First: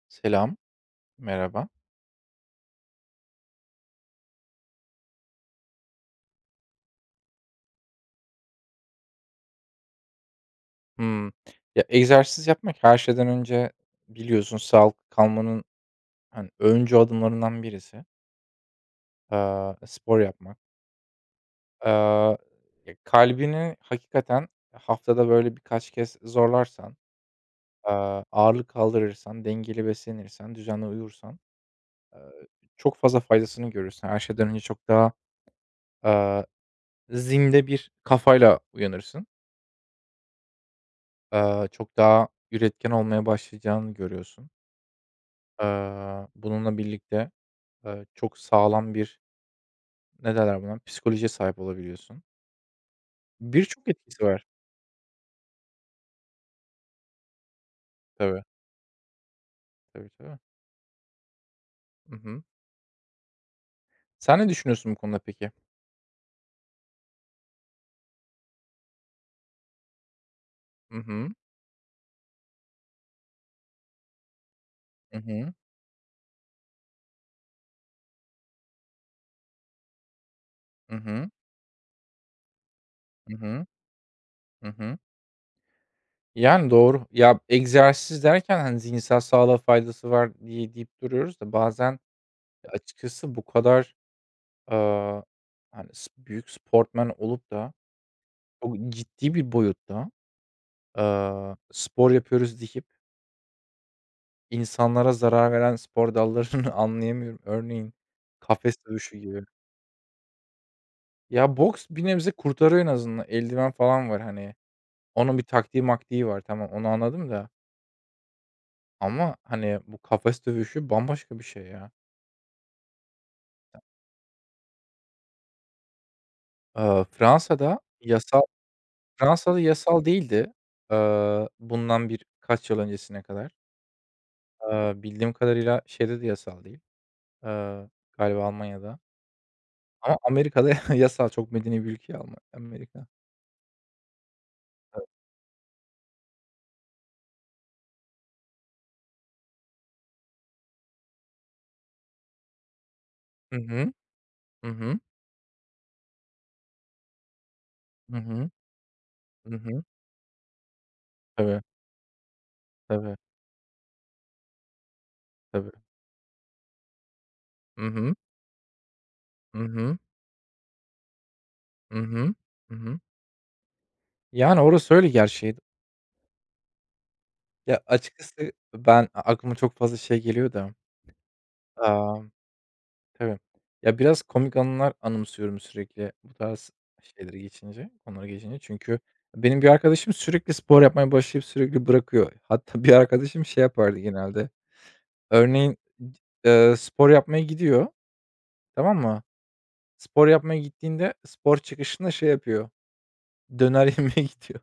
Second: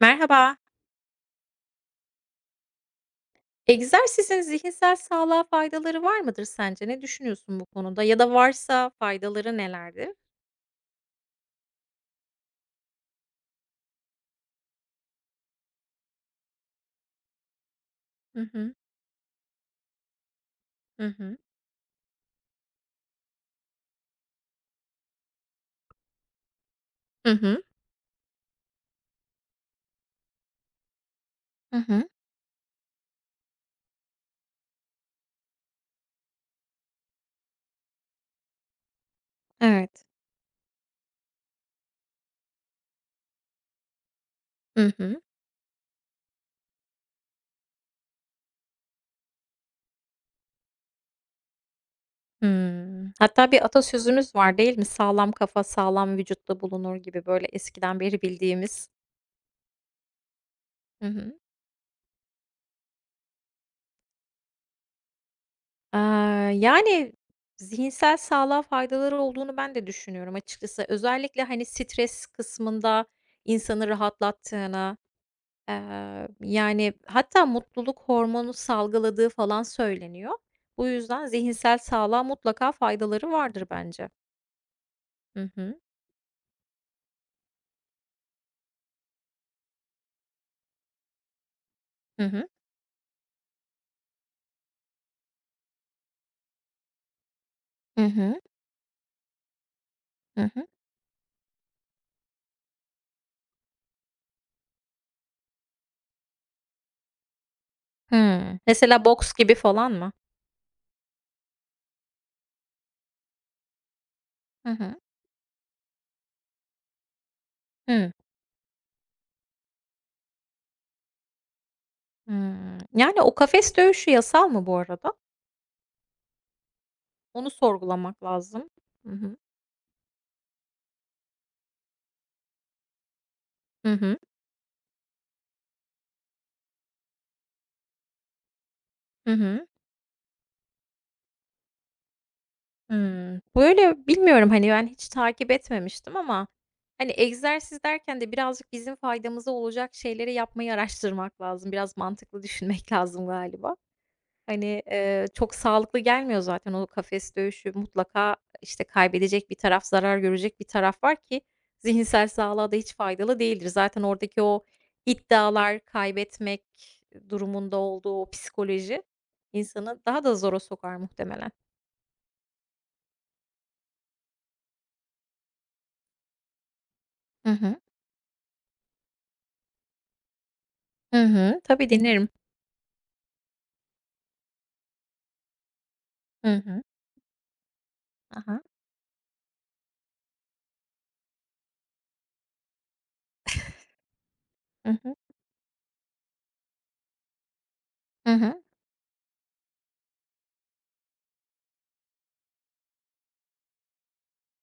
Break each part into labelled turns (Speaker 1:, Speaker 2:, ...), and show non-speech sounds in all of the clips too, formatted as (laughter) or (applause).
Speaker 1: Merhaba.
Speaker 2: Selam, merhaba.
Speaker 1: Egzersizin zihinsel sağlığa faydaları var mıdır sence? Ne düşünüyorsun bu konuda ya da varsa faydaları nelerdir?
Speaker 2: Hımm. Ya, egzersiz yapmak her şeyden önce biliyorsun sağlıklı kalmanın, hani, öncü adımlarından birisi.
Speaker 1: Hı hı.
Speaker 2: Spor yapmak.
Speaker 1: Hı hı.
Speaker 2: Aaa, Ya, kalbini hakikaten haftada, böyle, birkaç kez zorlarsan,
Speaker 1: Hı hı.
Speaker 2: ağırlık kaldırırsan, dengeli beslenirsen, düzenli uyursan
Speaker 1: Hı hı.
Speaker 2: çok fazla faydasını görürsün. Her şeyden önce çok daha, aaa, zinde bir kafayla uyanırsın.
Speaker 1: Evet.
Speaker 2: Çok daha üretken olmaya başlayacağını görüyorsun.
Speaker 1: Hı hı.
Speaker 2: Bununla birlikte, çok sağlam bir, ne derler buna, psikolojiye sahip olabiliyorsun.
Speaker 1: Hımm. Hatta bir
Speaker 2: Birçok etkisi
Speaker 1: atasözümüz
Speaker 2: var.
Speaker 1: var değil mi? "Sağlam kafa sağlam vücutta bulunur." gibi böyle eskiden beri
Speaker 2: Tabii,
Speaker 1: bildiğimiz.
Speaker 2: tabii, tabii.
Speaker 1: Hı hı.
Speaker 2: Hı hı. Sen ne düşünüyorsun bu konuda peki?
Speaker 1: Yani zihinsel sağlığa faydaları olduğunu ben de düşünüyorum açıkçası.
Speaker 2: Hı hı.
Speaker 1: Özellikle, hani, stres kısmında insanı rahatlattığını,
Speaker 2: Hı hı.
Speaker 1: Yani, hatta mutluluk hormonu salgıladığı falan söyleniyor. Bu
Speaker 2: Hı
Speaker 1: yüzden
Speaker 2: hı.
Speaker 1: zihinsel sağlığa mutlaka faydaları
Speaker 2: Hı
Speaker 1: vardır
Speaker 2: hı.
Speaker 1: bence.
Speaker 2: Hı hı.
Speaker 1: Hı hı.
Speaker 2: Yani doğru. Ya, egzersiz derken, hani, zihinsel sağlığa faydası var diye deyip duruyoruz da bazen
Speaker 1: Hı hı.
Speaker 2: açıkçası bu kadar, eee, hani, büyük sportman olup da
Speaker 1: Hı hı.
Speaker 2: çok ciddi bir boyutta,
Speaker 1: Hı hı.
Speaker 2: spor yapıyoruz deyip İnsanlara zarar veren spor dallarını (laughs) anlayamıyorum. Örneğin,
Speaker 1: Hıı.
Speaker 2: kafes
Speaker 1: Mesela
Speaker 2: dövüşü
Speaker 1: boks
Speaker 2: gibi.
Speaker 1: gibi falan mı?
Speaker 2: Ya, boks bir nebze kurtarıyor en azından. Eldiven falan var, hani.
Speaker 1: Hı hı.
Speaker 2: Onun bir taktiği maktiği var. Tamam, onu anladım da
Speaker 1: Hıı.
Speaker 2: ama, hani, bu kafes dövüşü bambaşka bir şey ya.
Speaker 1: Hıı. Yani, o kafes dövüşü yasal mı bu arada?
Speaker 2: Eee,
Speaker 1: Onu
Speaker 2: Fransa'da
Speaker 1: sorgulamak
Speaker 2: yasal
Speaker 1: lazım. Hı hı.
Speaker 2: Fransa'da yasal değildi, bundan birkaç yıl öncesine kadar.
Speaker 1: Hı hı.
Speaker 2: Bildiğim kadarıyla şeyde de yasal değil, eee, galiba Almanya'da
Speaker 1: Hı hı.
Speaker 2: ama Amerika'da (laughs) yasal. Çok medeni bir ülke ya Amerika.
Speaker 1: Hımm. Böyle, bilmiyorum, hani, ben hiç takip etmemiştim ama, hani, egzersiz derken de birazcık bizim faydamıza olacak şeyleri yapmayı araştırmak lazım. Biraz mantıklı düşünmek (laughs) lazım
Speaker 2: Hı
Speaker 1: galiba.
Speaker 2: hı. Hı
Speaker 1: Hani,
Speaker 2: hı.
Speaker 1: çok sağlıklı gelmiyor zaten o kafes dövüşü.
Speaker 2: Hı
Speaker 1: Mutlaka,
Speaker 2: hı.
Speaker 1: işte, kaybedecek bir
Speaker 2: Hı hı.
Speaker 1: taraf, zarar görecek bir taraf var ki
Speaker 2: Tabii,
Speaker 1: zihinsel sağlığa da hiç
Speaker 2: tabii,
Speaker 1: faydalı değildir. Zaten oradaki o
Speaker 2: tabii.
Speaker 1: iddialar, kaybetmek durumunda
Speaker 2: Hı hı.
Speaker 1: olduğu o psikoloji
Speaker 2: Hı hı.
Speaker 1: insanı daha da zora sokar muhtemelen.
Speaker 2: Hı hı. Hı hı. Yani, orası öyle gerçeği.
Speaker 1: Hı hı.
Speaker 2: Ya, açıkçası ben aklıma çok fazla şey geliyor da,
Speaker 1: Hı hı. Tabii dinlerim.
Speaker 2: amm, tabii. Ya, biraz komik anılar anımsıyorum sürekli bu
Speaker 1: Hı
Speaker 2: tarz
Speaker 1: hı.
Speaker 2: şeyleri geçince, konuları geçince.
Speaker 1: Aha.
Speaker 2: Çünkü benim bir arkadaşım sürekli spor yapmaya başlayıp sürekli bırakıyor. Hatta (laughs) bir arkadaşım şey yapardı genelde.
Speaker 1: Hı hı.
Speaker 2: Örneğin, spor yapmaya gidiyor,
Speaker 1: Hı hı.
Speaker 2: tamam mı? Spor yapmaya gittiğinde spor çıkışında şey yapıyor. Döner yemeye gidiyor.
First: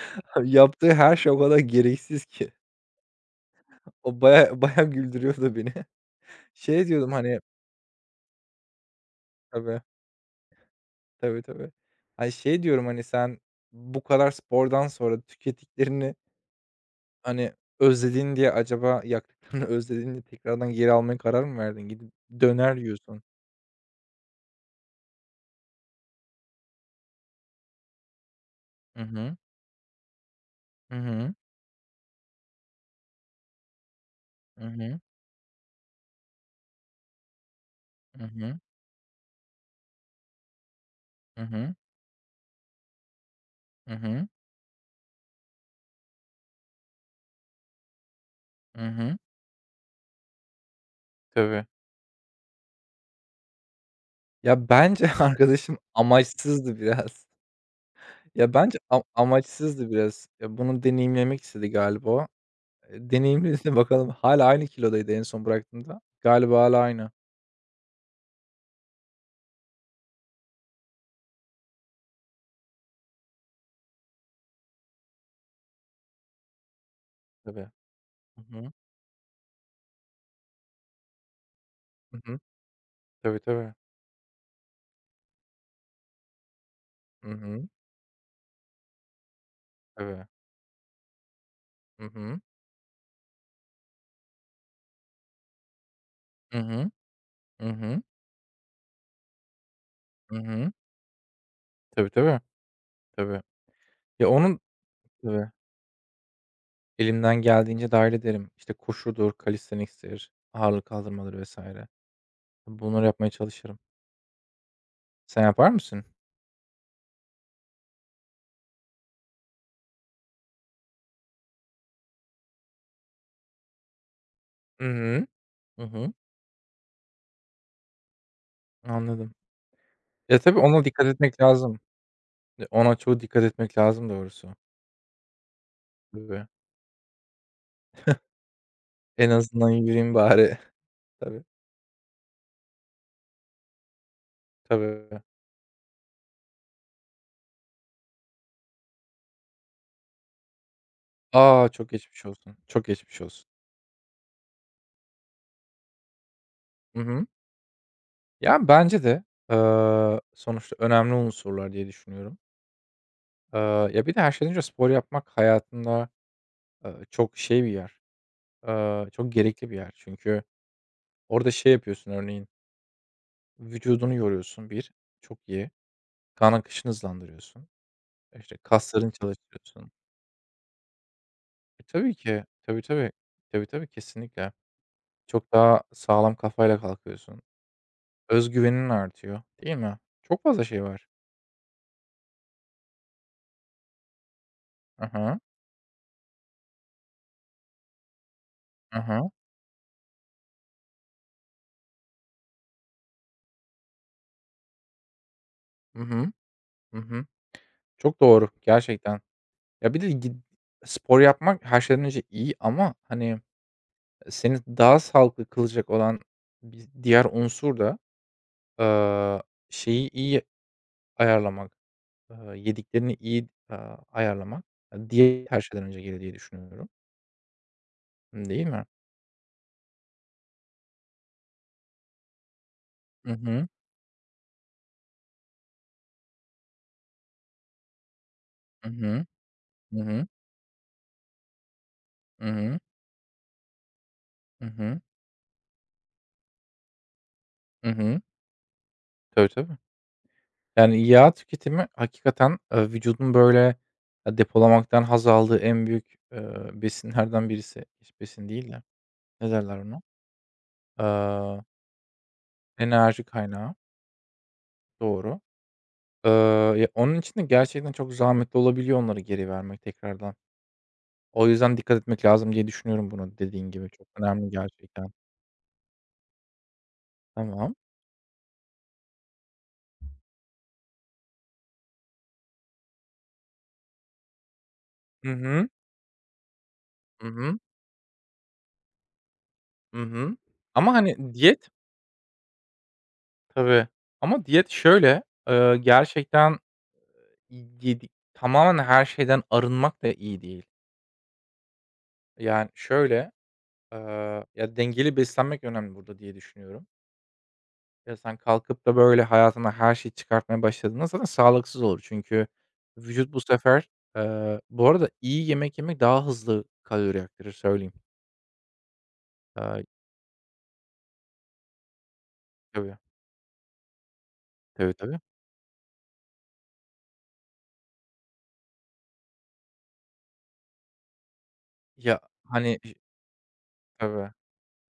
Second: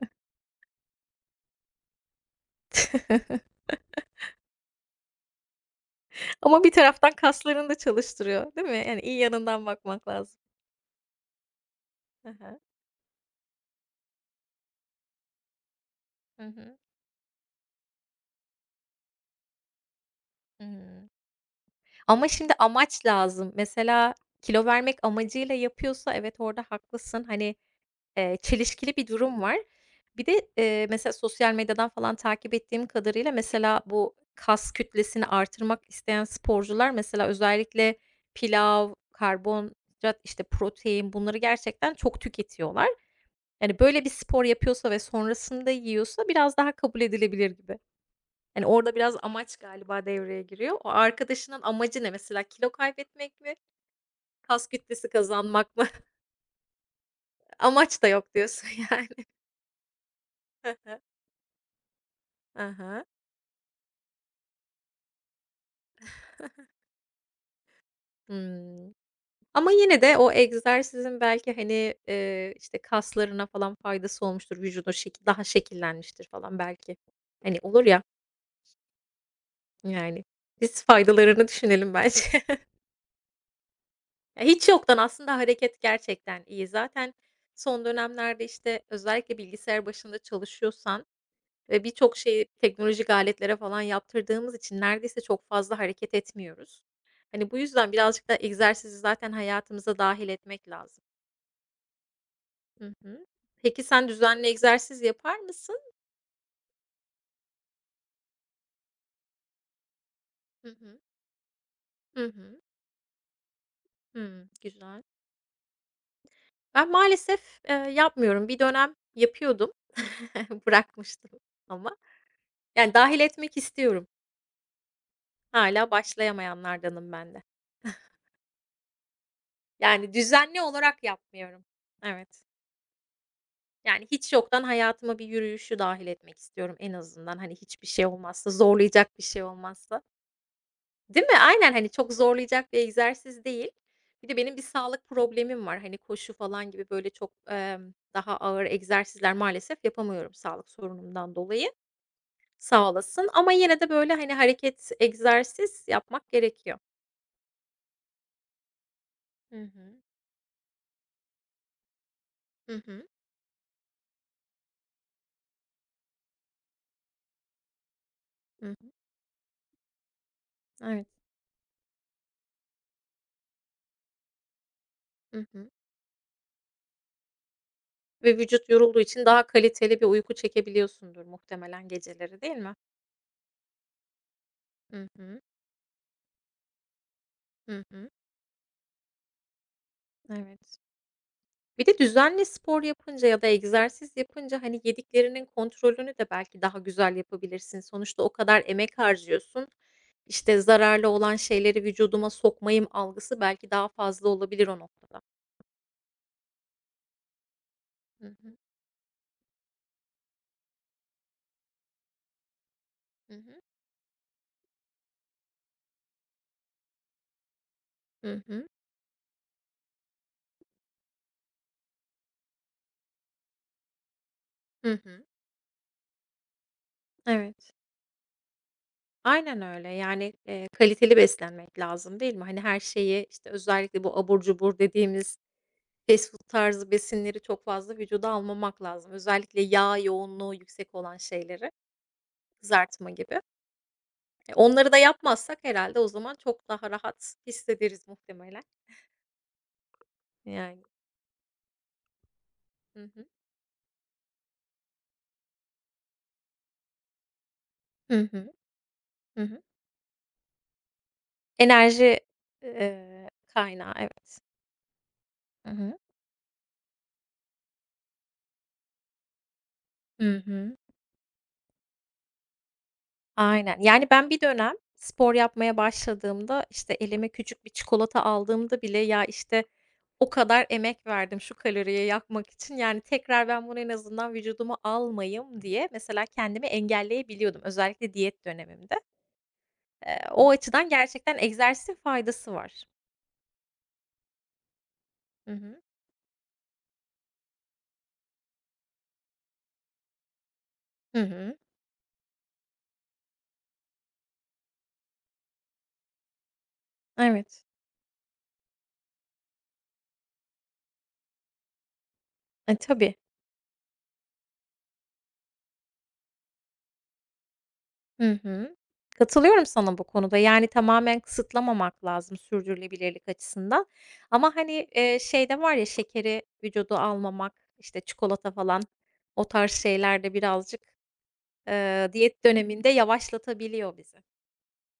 Speaker 2: (laughs) Yaptığı her şey o kadar gereksiz ki.
Speaker 1: (laughs)
Speaker 2: O baya (laughs) baya güldürüyordu beni. (laughs)
Speaker 1: Ama bir
Speaker 2: Şey
Speaker 1: taraftan
Speaker 2: diyordum, hani.
Speaker 1: kaslarını da çalıştırıyor, değil mi? Yani iyi yanından
Speaker 2: Tabii,
Speaker 1: bakmak lazım.
Speaker 2: tabii, tabii.
Speaker 1: Hı
Speaker 2: Hani,
Speaker 1: hı.
Speaker 2: şey diyorum, hani, sen bu kadar spordan sonra tükettiklerini,
Speaker 1: Hı hı.
Speaker 2: hani, özledin diye acaba yaktıklarını (laughs) özledin diye tekrardan geri
Speaker 1: Hımm.
Speaker 2: almaya karar mı verdin? Gidip
Speaker 1: Ama şimdi
Speaker 2: döner
Speaker 1: amaç
Speaker 2: yiyorsun.
Speaker 1: lazım. Mesela kilo vermek amacıyla yapıyorsa evet orada haklısın. Hani, çelişkili
Speaker 2: Hı
Speaker 1: bir
Speaker 2: hı.
Speaker 1: durum var. Bir de,
Speaker 2: Hı
Speaker 1: mesela
Speaker 2: hı.
Speaker 1: sosyal medyadan falan takip ettiğim kadarıyla mesela bu
Speaker 2: Hı
Speaker 1: kas
Speaker 2: hı.
Speaker 1: kütlesini artırmak isteyen sporcular mesela özellikle
Speaker 2: Hı hı.
Speaker 1: pilav, karbonhidrat, işte, protein bunları
Speaker 2: Hı hı.
Speaker 1: gerçekten çok tüketiyorlar. Yani,
Speaker 2: Hı
Speaker 1: böyle bir
Speaker 2: hı.
Speaker 1: spor yapıyorsa ve sonrasında yiyorsa biraz daha kabul edilebilir gibi. Hani,
Speaker 2: Hı
Speaker 1: orada biraz
Speaker 2: hı.
Speaker 1: amaç galiba devreye giriyor. O arkadaşının
Speaker 2: Tabii.
Speaker 1: amacı ne mesela? Kilo kaybetmek mi? Kas
Speaker 2: Ya, bence
Speaker 1: kütlesi
Speaker 2: (laughs)
Speaker 1: kazanmak
Speaker 2: arkadaşım
Speaker 1: mı? (laughs)
Speaker 2: amaçsızdı biraz.
Speaker 1: Amaç da yok
Speaker 2: Ya,
Speaker 1: diyorsun
Speaker 2: bence
Speaker 1: yani.
Speaker 2: amaçsızdı biraz. Ya,
Speaker 1: (laughs)
Speaker 2: bunu
Speaker 1: Aha.
Speaker 2: deneyimlemek istedi galiba o. Deneyimledi (laughs) bakalım. Hala aynı kilodaydı en son bıraktığımda. Galiba hâlâ aynı.
Speaker 1: Hımm. Ama yine de o egzersizin belki, hani, işte, kaslarına falan faydası olmuştur, vücudun şekil daha şekillenmiştir falan belki. Hani,
Speaker 2: Tabii.
Speaker 1: olur ya,
Speaker 2: Hı hı.
Speaker 1: yani. Biz faydalarını düşünelim bence.
Speaker 2: Hı hı.
Speaker 1: (laughs)
Speaker 2: Tabii, tabii.
Speaker 1: Ya, hiç yoktan aslında hareket gerçekten iyi. Zaten
Speaker 2: Hı hı.
Speaker 1: son dönemlerde, işte, özellikle bilgisayar başında
Speaker 2: Tabii.
Speaker 1: çalışıyorsan ve
Speaker 2: Hı
Speaker 1: birçok
Speaker 2: hı.
Speaker 1: şeyi teknolojik aletlere falan yaptırdığımız için neredeyse çok fazla hareket
Speaker 2: Hı
Speaker 1: etmiyoruz.
Speaker 2: hı.
Speaker 1: Hani, bu
Speaker 2: Hı
Speaker 1: yüzden
Speaker 2: hı.
Speaker 1: birazcık da egzersizi zaten hayatımıza dâhil
Speaker 2: Hı
Speaker 1: etmek
Speaker 2: hı.
Speaker 1: lazım.
Speaker 2: Tabii, tabii.
Speaker 1: Hı hı.
Speaker 2: Tabii.
Speaker 1: Peki sen
Speaker 2: Ya,
Speaker 1: düzenli
Speaker 2: onun.
Speaker 1: egzersiz yapar
Speaker 2: Tabii.
Speaker 1: mısın?
Speaker 2: Elimden geldiğince dâhil ederim. İşte, koşudur, calisthenics'tir,
Speaker 1: Hı
Speaker 2: ağırlık
Speaker 1: hı.
Speaker 2: kaldırmadır vesaire.
Speaker 1: Hı hı.
Speaker 2: Bunları yapmaya çalışırım.
Speaker 1: Hımm, güzel.
Speaker 2: Sen yapar mısın?
Speaker 1: Ben maalesef, yapmıyorum. Bir dönem yapıyordum. (laughs) Bırakmıştım ama. Yani, dâhil etmek istiyorum.
Speaker 2: I hı. Hı
Speaker 1: Hâlâ
Speaker 2: hı.
Speaker 1: başlayamayanlardanım ben de. (laughs)
Speaker 2: Anladım.
Speaker 1: Yani,
Speaker 2: Ya, tabii
Speaker 1: düzenli
Speaker 2: ona
Speaker 1: olarak
Speaker 2: dikkat etmek
Speaker 1: yapmıyorum.
Speaker 2: lazım.
Speaker 1: Evet.
Speaker 2: E, ona çok dikkat etmek
Speaker 1: Yani,
Speaker 2: lazım
Speaker 1: hiç
Speaker 2: doğrusu.
Speaker 1: yoktan hayatıma bir yürüyüşü dâhil etmek
Speaker 2: Tabii.
Speaker 1: istiyorum en azından. Hani, hiçbir şey olmazsa, zorlayacak bir
Speaker 2: En
Speaker 1: şey
Speaker 2: azından
Speaker 1: olmazsa.
Speaker 2: yürüyeyim bari. (laughs)
Speaker 1: Değil mi?
Speaker 2: Tabii,
Speaker 1: Aynen, hani, çok zorlayacak bir egzersiz değil. Bir de benim bir
Speaker 2: tabii.
Speaker 1: sağlık problemim var. Hani, koşu falan gibi, böyle, çok, daha ağır egzersizler maalesef yapamıyorum sağlık sorunumdan
Speaker 2: A!
Speaker 1: dolayı.
Speaker 2: Çok geçmiş olsun. Çok
Speaker 1: Sağ
Speaker 2: geçmiş
Speaker 1: olasın
Speaker 2: olsun.
Speaker 1: ama yine de, böyle, hani, hareket, egzersiz yapmak gerekiyor.
Speaker 2: Hı hı. Ya, bence de,
Speaker 1: Hı hı.
Speaker 2: sonuçta önemli unsurlar diye düşünüyorum.
Speaker 1: Hı hı.
Speaker 2: Eee, Ya, bir de her şeyden önce spor yapmak hayatında, çok şey bir yer,
Speaker 1: Hı hı.
Speaker 2: çok gerekli bir yer. Çünkü
Speaker 1: Evet.
Speaker 2: orada şey yapıyorsun örneğin, vücudunu yoruyorsun bir çok
Speaker 1: Hı hı.
Speaker 2: iyi. Kan akışını hızlandırıyorsun.
Speaker 1: Ve
Speaker 2: E, işte,
Speaker 1: vücut yorulduğu
Speaker 2: kaslarını
Speaker 1: için daha
Speaker 2: çalıştırıyorsun.
Speaker 1: kaliteli bir uyku çekebiliyorsundur
Speaker 2: E,
Speaker 1: muhtemelen
Speaker 2: tabii
Speaker 1: geceleri,
Speaker 2: ki.
Speaker 1: değil mi?
Speaker 2: Tabii, tabii. Tabii, tabii, kesinlikle.
Speaker 1: Hı hı.
Speaker 2: Çok daha sağlam kafayla kalkıyorsun.
Speaker 1: Hı hı.
Speaker 2: Özgüvenin artıyor, değil mi? Çok fazla
Speaker 1: Evet.
Speaker 2: şey var.
Speaker 1: Bir de düzenli spor yapınca ya da egzersiz yapınca, hani,
Speaker 2: Hı hı.
Speaker 1: yediklerinin kontrolünü de belki daha güzel yapabilirsin. Sonuçta o kadar emek
Speaker 2: Hı hı.
Speaker 1: harcıyorsun. İşte, zararlı olan şeyleri vücuduma sokmayım algısı belki daha fazla olabilir o noktada.
Speaker 2: Hı hı. Hı hı. Çok
Speaker 1: Hı
Speaker 2: doğru
Speaker 1: hı.
Speaker 2: gerçekten. Ya, bir de spor yapmak her şeyden önce iyi ama,
Speaker 1: Hı
Speaker 2: hani,
Speaker 1: hı.
Speaker 2: seni daha sağlıklı kılacak olan bir diğer unsur da,
Speaker 1: Hı hı.
Speaker 2: eee, şeyi iyi ayarlamak, yediklerini iyi, ayarlamak.
Speaker 1: Hı
Speaker 2: Ya,
Speaker 1: hı.
Speaker 2: diyet her şeyden önce gelir diye düşünüyorum,
Speaker 1: Evet.
Speaker 2: değil mi?
Speaker 1: Aynen öyle. Yani, kaliteli beslenmek lazım, değil mi? Hani, her şeyi,
Speaker 2: Hı
Speaker 1: işte,
Speaker 2: hı.
Speaker 1: özellikle bu abur cubur dediğimiz fast food tarzı besinleri çok fazla vücuda almamak
Speaker 2: Hı
Speaker 1: lazım.
Speaker 2: hı.
Speaker 1: Özellikle yağ
Speaker 2: Hı hı.
Speaker 1: yoğunluğu yüksek olan şeyleri,
Speaker 2: Hı hı.
Speaker 1: kızartma gibi. E,
Speaker 2: Hı
Speaker 1: onları da
Speaker 2: hı.
Speaker 1: yapmazsak herhâlde o zaman çok daha rahat
Speaker 2: Hı hı. Hı
Speaker 1: hissederiz
Speaker 2: hı.
Speaker 1: muhtemelen.
Speaker 2: Tabii, tabii.
Speaker 1: Yani.
Speaker 2: Yani, yağ tüketimi hakikaten,
Speaker 1: Hı hı.
Speaker 2: vücudun, böyle, depolamaktan haz aldığı en büyük, besinlerden birisi. Hiç
Speaker 1: Hı
Speaker 2: besin
Speaker 1: hı.
Speaker 2: değil de
Speaker 1: Hı
Speaker 2: ne
Speaker 1: hı.
Speaker 2: derler ona? Eee,
Speaker 1: Enerji,
Speaker 2: Enerji kaynağı.
Speaker 1: kaynağı, evet.
Speaker 2: Doğru.
Speaker 1: Hı hı.
Speaker 2: Eee, Ya, onun için de gerçekten çok zahmetli olabiliyor onları geri vermek tekrardan.
Speaker 1: Hı hı.
Speaker 2: O yüzden dikkat etmek lazım diye düşünüyorum bunu dediğin
Speaker 1: Aynen.
Speaker 2: gibi.
Speaker 1: Yani,
Speaker 2: Çok
Speaker 1: ben bir
Speaker 2: önemli
Speaker 1: dönem
Speaker 2: gerçekten.
Speaker 1: spor yapmaya başladığımda, işte, elime küçük bir
Speaker 2: Tamam.
Speaker 1: çikolata aldığımda bile, "Ya, işte, o kadar emek verdim şu kaloriyi yakmak için, yani, tekrar ben bunu en azından vücuduma
Speaker 2: Hı
Speaker 1: almayayım."
Speaker 2: hı.
Speaker 1: diye mesela kendimi
Speaker 2: Hı hı.
Speaker 1: engelleyebiliyordum özellikle diyet dönemimde.
Speaker 2: Hı hı.
Speaker 1: O açıdan
Speaker 2: Ama, hani,
Speaker 1: gerçekten
Speaker 2: diyet.
Speaker 1: egzersizin faydası var.
Speaker 2: Tabii. Ama diyet şöyle,
Speaker 1: Hı hı.
Speaker 2: gerçekten. Yedik tamamen her şeyden arınmak da iyi değil.
Speaker 1: Hı hı.
Speaker 2: Yani, şöyle, ya, dengeli beslenmek önemli burada diye düşünüyorum.
Speaker 1: Evet.
Speaker 2: Ya, sen kalkıp da, böyle, hayatına her şeyi çıkartmaya başladığında zaten sağlıksız olur. Çünkü
Speaker 1: E, tabii.
Speaker 2: vücut bu sefer, Bu arada iyi yemek yemek daha hızlı kalori yaktırır söyleyeyim.
Speaker 1: Hı hı. Katılıyorum
Speaker 2: Eee
Speaker 1: sana bu konuda. Yani tamamen kısıtlamamak lazım
Speaker 2: Tabii.
Speaker 1: sürdürülebilirlik açısından. Ama, hani,
Speaker 2: Tabii, tabii.
Speaker 1: şey var ya şekeri vücudu almamak, işte, çikolata falan o tarz şeyler de birazcık,
Speaker 2: Ya,
Speaker 1: diyet
Speaker 2: hani,
Speaker 1: döneminde yavaşlatabiliyor bizi.
Speaker 2: Tabii.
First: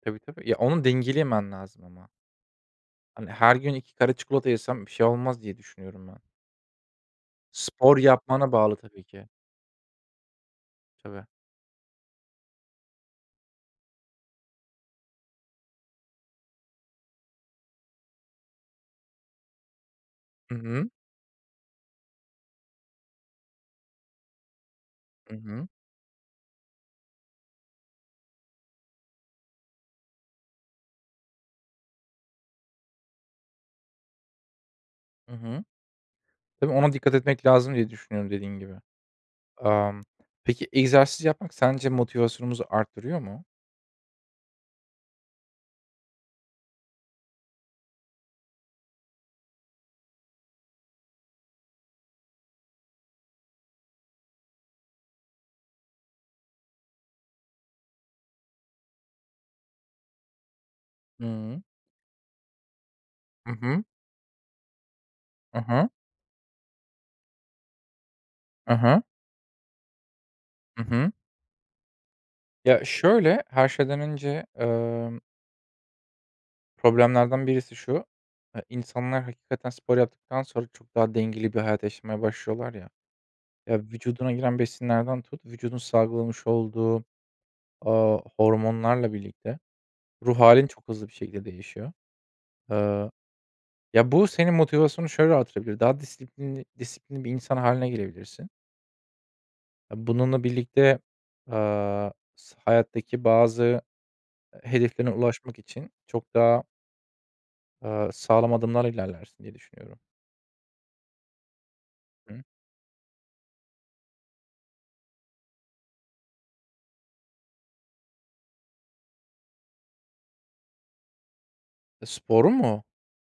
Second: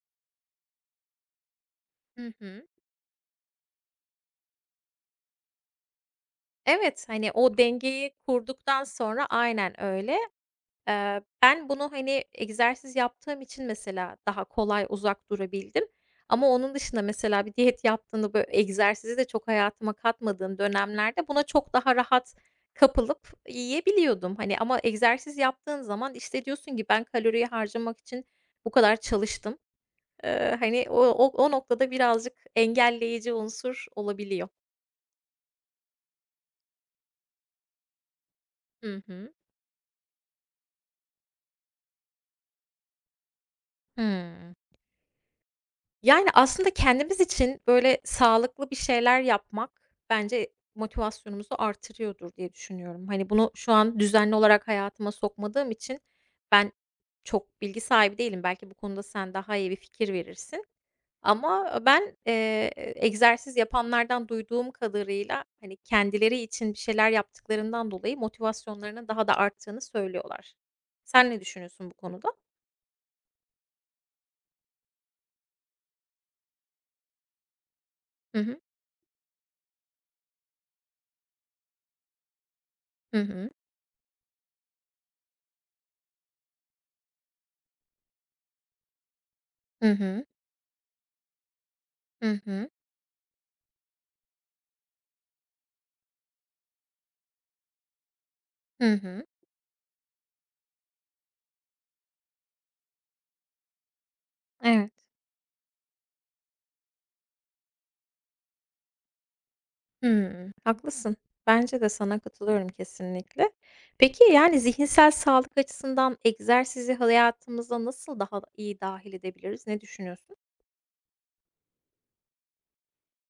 Speaker 2: Tabii, tabii. Ya, onu dengeleyemen lazım ama.
Speaker 1: Hı hı.
Speaker 2: Hani, her gün 2 kare çikolata yesem bir şey olmaz diye düşünüyorum ben.
Speaker 1: Evet, hani, o
Speaker 2: Spor
Speaker 1: dengeyi
Speaker 2: yapmana bağlı
Speaker 1: kurduktan
Speaker 2: tabii
Speaker 1: sonra
Speaker 2: ki.
Speaker 1: aynen öyle.
Speaker 2: Tabii.
Speaker 1: Ben bunu, hani, egzersiz yaptığım için mesela daha kolay uzak durabildim ama onun dışında mesela bir diyet yaptığımda, böyle, egzersizi de çok hayatıma
Speaker 2: Hı
Speaker 1: katmadığım
Speaker 2: hı.
Speaker 1: dönemlerde buna çok daha rahat kapılıp yiyebiliyordum. Hani, ama
Speaker 2: Hı
Speaker 1: egzersiz
Speaker 2: hı.
Speaker 1: yaptığın zaman, işte, diyorsun ki ben kaloriyi harcamak için bu kadar çalıştım. Hani, o noktada birazcık engelleyici unsur olabiliyor.
Speaker 2: Hı hı. Tabii ona dikkat etmek lazım diye düşünüyorum dediğin gibi.
Speaker 1: Hı hı.
Speaker 2: Amm, peki egzersiz yapmak sence motivasyonumuzu arttırıyor mu?
Speaker 1: Hımm. Yani, aslında kendimiz için, böyle, sağlıklı bir şeyler yapmak bence motivasyonumuzu artırıyordur diye düşünüyorum. Hani, bunu şu an düzenli olarak hayatıma sokmadığım için ben çok bilgi sahibi değilim. Belki bu konuda sen daha iyi bir fikir verirsin
Speaker 2: Hıı.
Speaker 1: ama ben,
Speaker 2: Hı
Speaker 1: egzersiz
Speaker 2: hı.
Speaker 1: yapanlardan duyduğum kadarıyla,
Speaker 2: Hı
Speaker 1: hani,
Speaker 2: hı.
Speaker 1: kendileri için bir şeyler yaptıklarından dolayı
Speaker 2: Hı hı.
Speaker 1: motivasyonlarının daha da arttığını söylüyorlar.
Speaker 2: Hı hı.
Speaker 1: Sen ne düşünüyorsun bu konuda?
Speaker 2: Ya, şöyle, her şeyden önce, problemlerden birisi şu,
Speaker 1: Hı hı.
Speaker 2: insanlar hakikaten spor yaptıktan sonra çok daha dengeli bir hayat yaşamaya başlıyorlar ya.
Speaker 1: Hı hı.
Speaker 2: Ya, vücuduna giren besinlerden tut, vücudun salgılamış olduğu, hormonlarla birlikte
Speaker 1: Hı hı.
Speaker 2: ruh halin çok hızlı bir şekilde değişiyor.
Speaker 1: Hı hı.
Speaker 2: Ya, bu senin motivasyonunu şöyle artırabilir. Daha disiplinli disiplinli bir insan haline gelebilirsin.
Speaker 1: Hı hı.
Speaker 2: Ya, bununla birlikte, hayattaki bazı
Speaker 1: Evet.
Speaker 2: hedeflerine ulaşmak için çok daha, sağlam adımlarla ilerlersin diye düşünüyorum.
Speaker 1: Hımm, haklısın. Bence de sana
Speaker 2: Hı.
Speaker 1: katılıyorum kesinlikle. Peki, yani, zihinsel sağlık açısından egzersizi hayatımıza nasıl daha iyi dâhil edebiliriz? Ne düşünüyorsun?
Speaker 2: Spor mu?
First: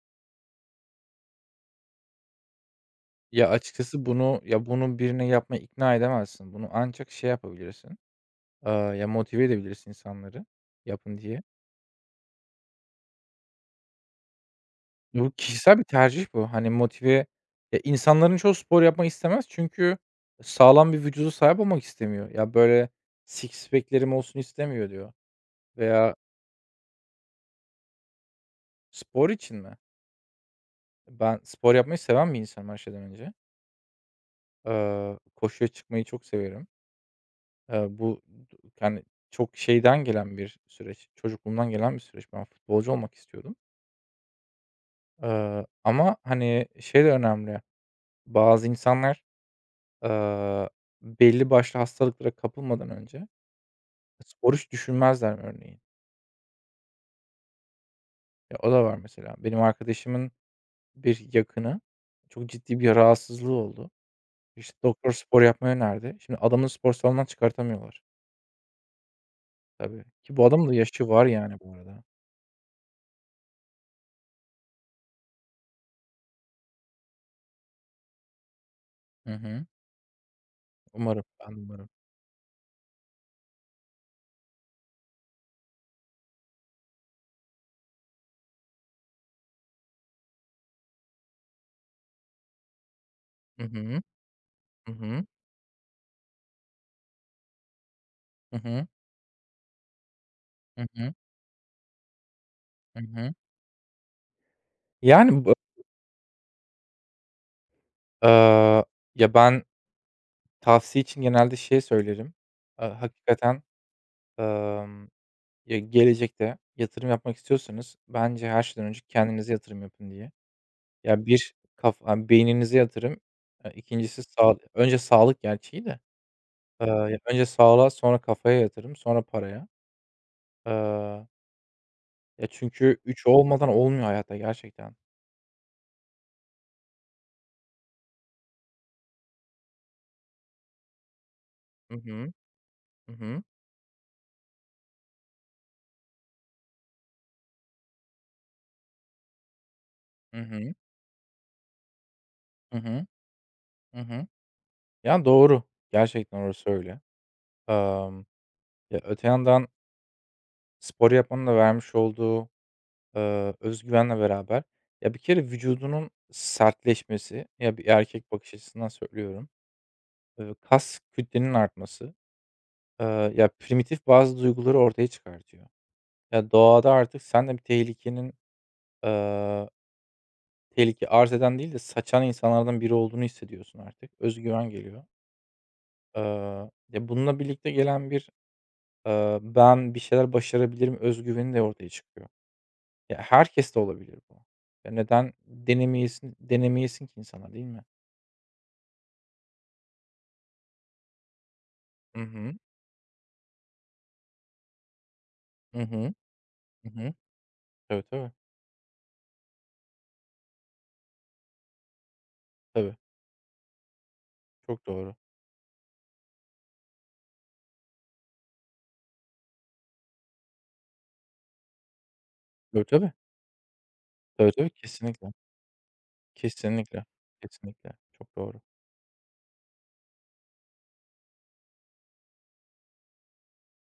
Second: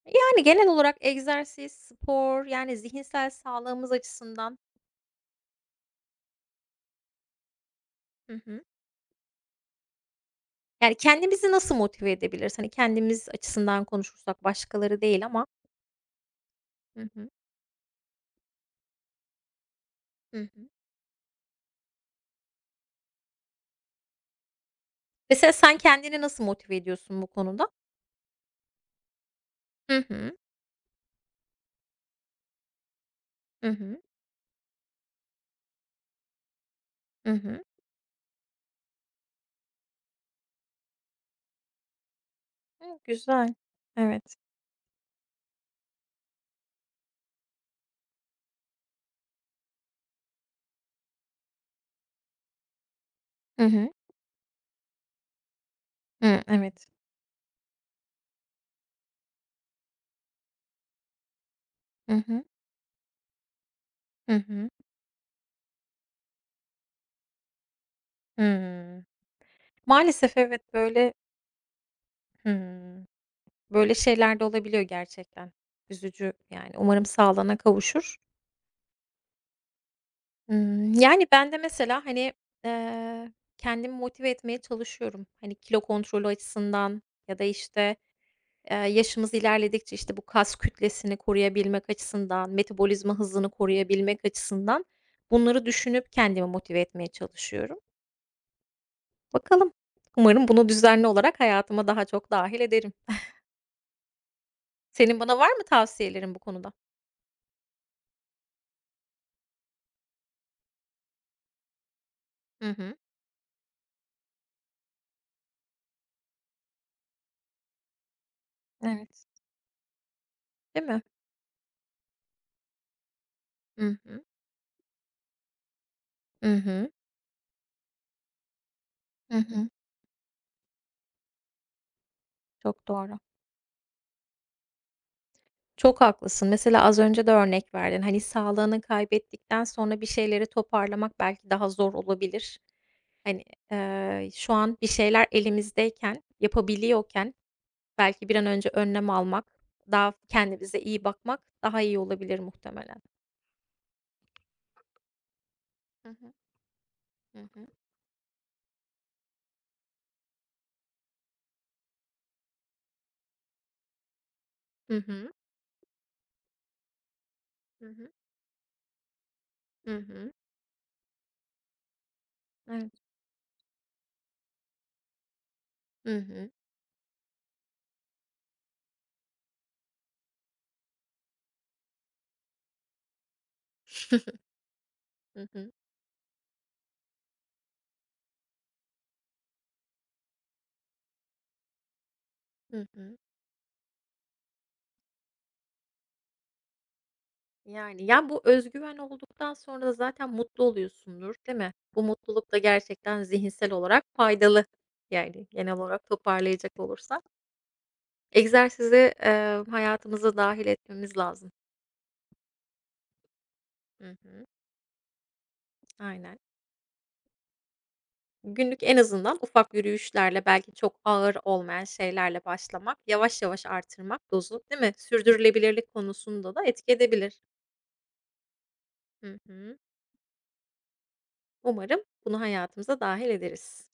Speaker 1: Yani, genel olarak egzersiz, spor, yani, zihinsel
Speaker 2: Ya,
Speaker 1: sağlığımız
Speaker 2: açıkçası bunu
Speaker 1: açısından.
Speaker 2: ya, bunu birine yapmaya ikna edemezsin. Bunu ancak şey yapabilirsin,
Speaker 1: Hı hı.
Speaker 2: ya, motive edebilirsin insanları
Speaker 1: Yani,
Speaker 2: yapın diye.
Speaker 1: kendimizi nasıl motive edebiliriz? Hani, kendimiz açısından konuşursak başkaları değil
Speaker 2: Bu
Speaker 1: ama.
Speaker 2: kişisel bir tercih bu. Hani,
Speaker 1: Hı
Speaker 2: motive.
Speaker 1: hı,
Speaker 2: Ya, insanların çoğu spor yapmak istemez çünkü
Speaker 1: hı hı.
Speaker 2: sağlam bir vücuda sahip olmak istemiyor. "Ya, böyle six pack'lerim olsun istemiyor." diyor
Speaker 1: Mesela sen
Speaker 2: veya.
Speaker 1: kendini nasıl motive ediyorsun bu konuda?
Speaker 2: Spor için mi?
Speaker 1: Hı hı,
Speaker 2: Ben spor yapmayı seven bir insanım her şeyden önce.
Speaker 1: hı hı,
Speaker 2: Koşuya çıkmayı çok severim.
Speaker 1: hı hı.
Speaker 2: Bu, yani, çok şeyden gelen bir süreç, çocukluğumdan gelen bir süreç. Ben futbolcu
Speaker 1: Hıı,
Speaker 2: olmak
Speaker 1: güzel.
Speaker 2: istiyordum.
Speaker 1: Evet.
Speaker 2: Ama, hani, şey de önemli, bazı insanlar. Eee, Belli başlı hastalıklara kapılmadan önce
Speaker 1: Hı hı.
Speaker 2: spor hiç düşünmezler örneğin.
Speaker 1: Hıı, evet.
Speaker 2: Ya, o da var mesela. Benim arkadaşımın bir yakını
Speaker 1: Hı hı.
Speaker 2: çok ciddi bir rahatsızlığı oldu.
Speaker 1: Hı hı.
Speaker 2: İşte, doktor spor yapmayı önerdi. Şimdi adamı spor salonundan çıkartamıyorlar.
Speaker 1: Hımm.
Speaker 2: Tabii ki
Speaker 1: Maalesef
Speaker 2: bu
Speaker 1: evet,
Speaker 2: adamın da yaşı
Speaker 1: böyle,
Speaker 2: var yani bu arada.
Speaker 1: hımm, böyle şeyler de olabiliyor gerçekten. Üzücü yani. Umarım sağlığına kavuşur.
Speaker 2: Hı hı.
Speaker 1: Imm,
Speaker 2: Umarım,
Speaker 1: yani ben
Speaker 2: ben
Speaker 1: de
Speaker 2: de umarım.
Speaker 1: mesela, hani, eee, kendimi motive etmeye çalışıyorum. Hani, kilo kontrolü açısından ya da, işte, yaşımız ilerledikçe, işte, bu kas kütlesini koruyabilmek açısından, metabolizma hızını
Speaker 2: Hı hı.
Speaker 1: koruyabilmek açısından
Speaker 2: Hı hı.
Speaker 1: bunları düşünüp kendimi motive etmeye çalışıyorum.
Speaker 2: Hı hı.
Speaker 1: Bakalım. Umarım bunu
Speaker 2: Hı
Speaker 1: düzenli
Speaker 2: hı.
Speaker 1: olarak hayatıma daha çok dahil ederim.
Speaker 2: Hı
Speaker 1: (laughs)
Speaker 2: hı.
Speaker 1: Senin bana
Speaker 2: Yani,
Speaker 1: var
Speaker 2: bu
Speaker 1: mı tavsiyelerin bu konuda?
Speaker 2: eee, ya, ben tavsiye için genelde şey söylerim.
Speaker 1: Hı hı.
Speaker 2: Hakikaten, emm Ya, gelecekte yatırım yapmak istiyorsanız bence her şeyden önce
Speaker 1: Evet.
Speaker 2: kendinize yatırım yapın diye.
Speaker 1: Değil mi?
Speaker 2: Ya, bir kafa beyninize yatırım,
Speaker 1: Hı
Speaker 2: 2'ncisi
Speaker 1: hı.
Speaker 2: önce sağlık gerçeği de,
Speaker 1: Hı hı.
Speaker 2: önce sağlığa, sonra kafaya yatırım, sonra
Speaker 1: Hı
Speaker 2: paraya.
Speaker 1: hı.
Speaker 2: Eee, Ya,
Speaker 1: Çok
Speaker 2: çünkü
Speaker 1: doğru.
Speaker 2: üç olmadan olmuyor hayatta gerçekten.
Speaker 1: Çok haklısın. Mesela az önce de örnek verdin. Hani, sağlığını kaybettikten sonra bir şeyleri toparlamak belki daha zor
Speaker 2: Hı hı.
Speaker 1: olabilir.
Speaker 2: Hı
Speaker 1: Hani,
Speaker 2: hı.
Speaker 1: şu an bir şeyler elimizdeyken, yapabiliyorken belki bir an önce önlem almak, daha
Speaker 2: Hı hı.
Speaker 1: kendimize iyi bakmak daha iyi olabilir
Speaker 2: Hı
Speaker 1: muhtemelen.
Speaker 2: hı. Hı hı. Ya, doğru.
Speaker 1: Hı hı.
Speaker 2: Gerçekten orası öyle.
Speaker 1: Hı hı.
Speaker 2: Emm, Ya, öte yandan spor yapmanın da vermiş olduğu öz güvenle beraber
Speaker 1: Hı
Speaker 2: ya, bir
Speaker 1: hı.
Speaker 2: kere vücudunun sertleşmesi, ya,
Speaker 1: Hı
Speaker 2: bir
Speaker 1: hı.
Speaker 2: erkek bakış açısından söylüyorum,
Speaker 1: Hı hı.
Speaker 2: kas kütlenin artması,
Speaker 1: Evet.
Speaker 2: ya, primitif bazı duyguları ortaya çıkartıyor.
Speaker 1: Hı hı.
Speaker 2: Ya, doğada artık sen de bir tehlikenin, eee, tehlike arz eden değil de saçan insanlardan biri olduğunu hissediyorsun artık.
Speaker 1: (laughs)
Speaker 2: Özgüven geliyor.
Speaker 1: Hı hı.
Speaker 2: Eee, Ya, bununla birlikte gelen bir, "Ben bir şeyler başarabilirim." özgüveni de ortaya çıkıyor.
Speaker 1: Hı hı.
Speaker 2: Ya, herkeste olabilir bu. Ya, neden denemeyesin denemeyesin ki insana, değil mi?
Speaker 1: Yani, ya, bu özgüven olduktan sonra da zaten mutlu oluyorsundur, değil mi? Bu
Speaker 2: Hı
Speaker 1: mutluluk
Speaker 2: hı.
Speaker 1: da gerçekten zihinsel olarak faydalı. Yani, genel
Speaker 2: Hı
Speaker 1: olarak
Speaker 2: hı.
Speaker 1: toparlayacak
Speaker 2: Hı hı.
Speaker 1: olursak.
Speaker 2: Tabii, tabii.
Speaker 1: Egzersizi, hayatımıza dâhil etmemiz lazım.
Speaker 2: Tabii.
Speaker 1: Hı hı.
Speaker 2: Çok doğru.
Speaker 1: Aynen. Günlük en azından ufak yürüyüşlerle, belki çok ağır olmayan şeylerle
Speaker 2: Tabii,
Speaker 1: başlamak,
Speaker 2: tabii.
Speaker 1: yavaş yavaş artırmak
Speaker 2: Tabii,
Speaker 1: dozu,
Speaker 2: tabii.
Speaker 1: değil mi?
Speaker 2: Kesinlikle.
Speaker 1: Sürdürülebilirlik konusunda da etki
Speaker 2: Kesinlikle.
Speaker 1: edebilir.
Speaker 2: Kesinlikle. Çok doğru.
Speaker 1: Hı hı. Umarım bunu hayatımıza dahil ederiz.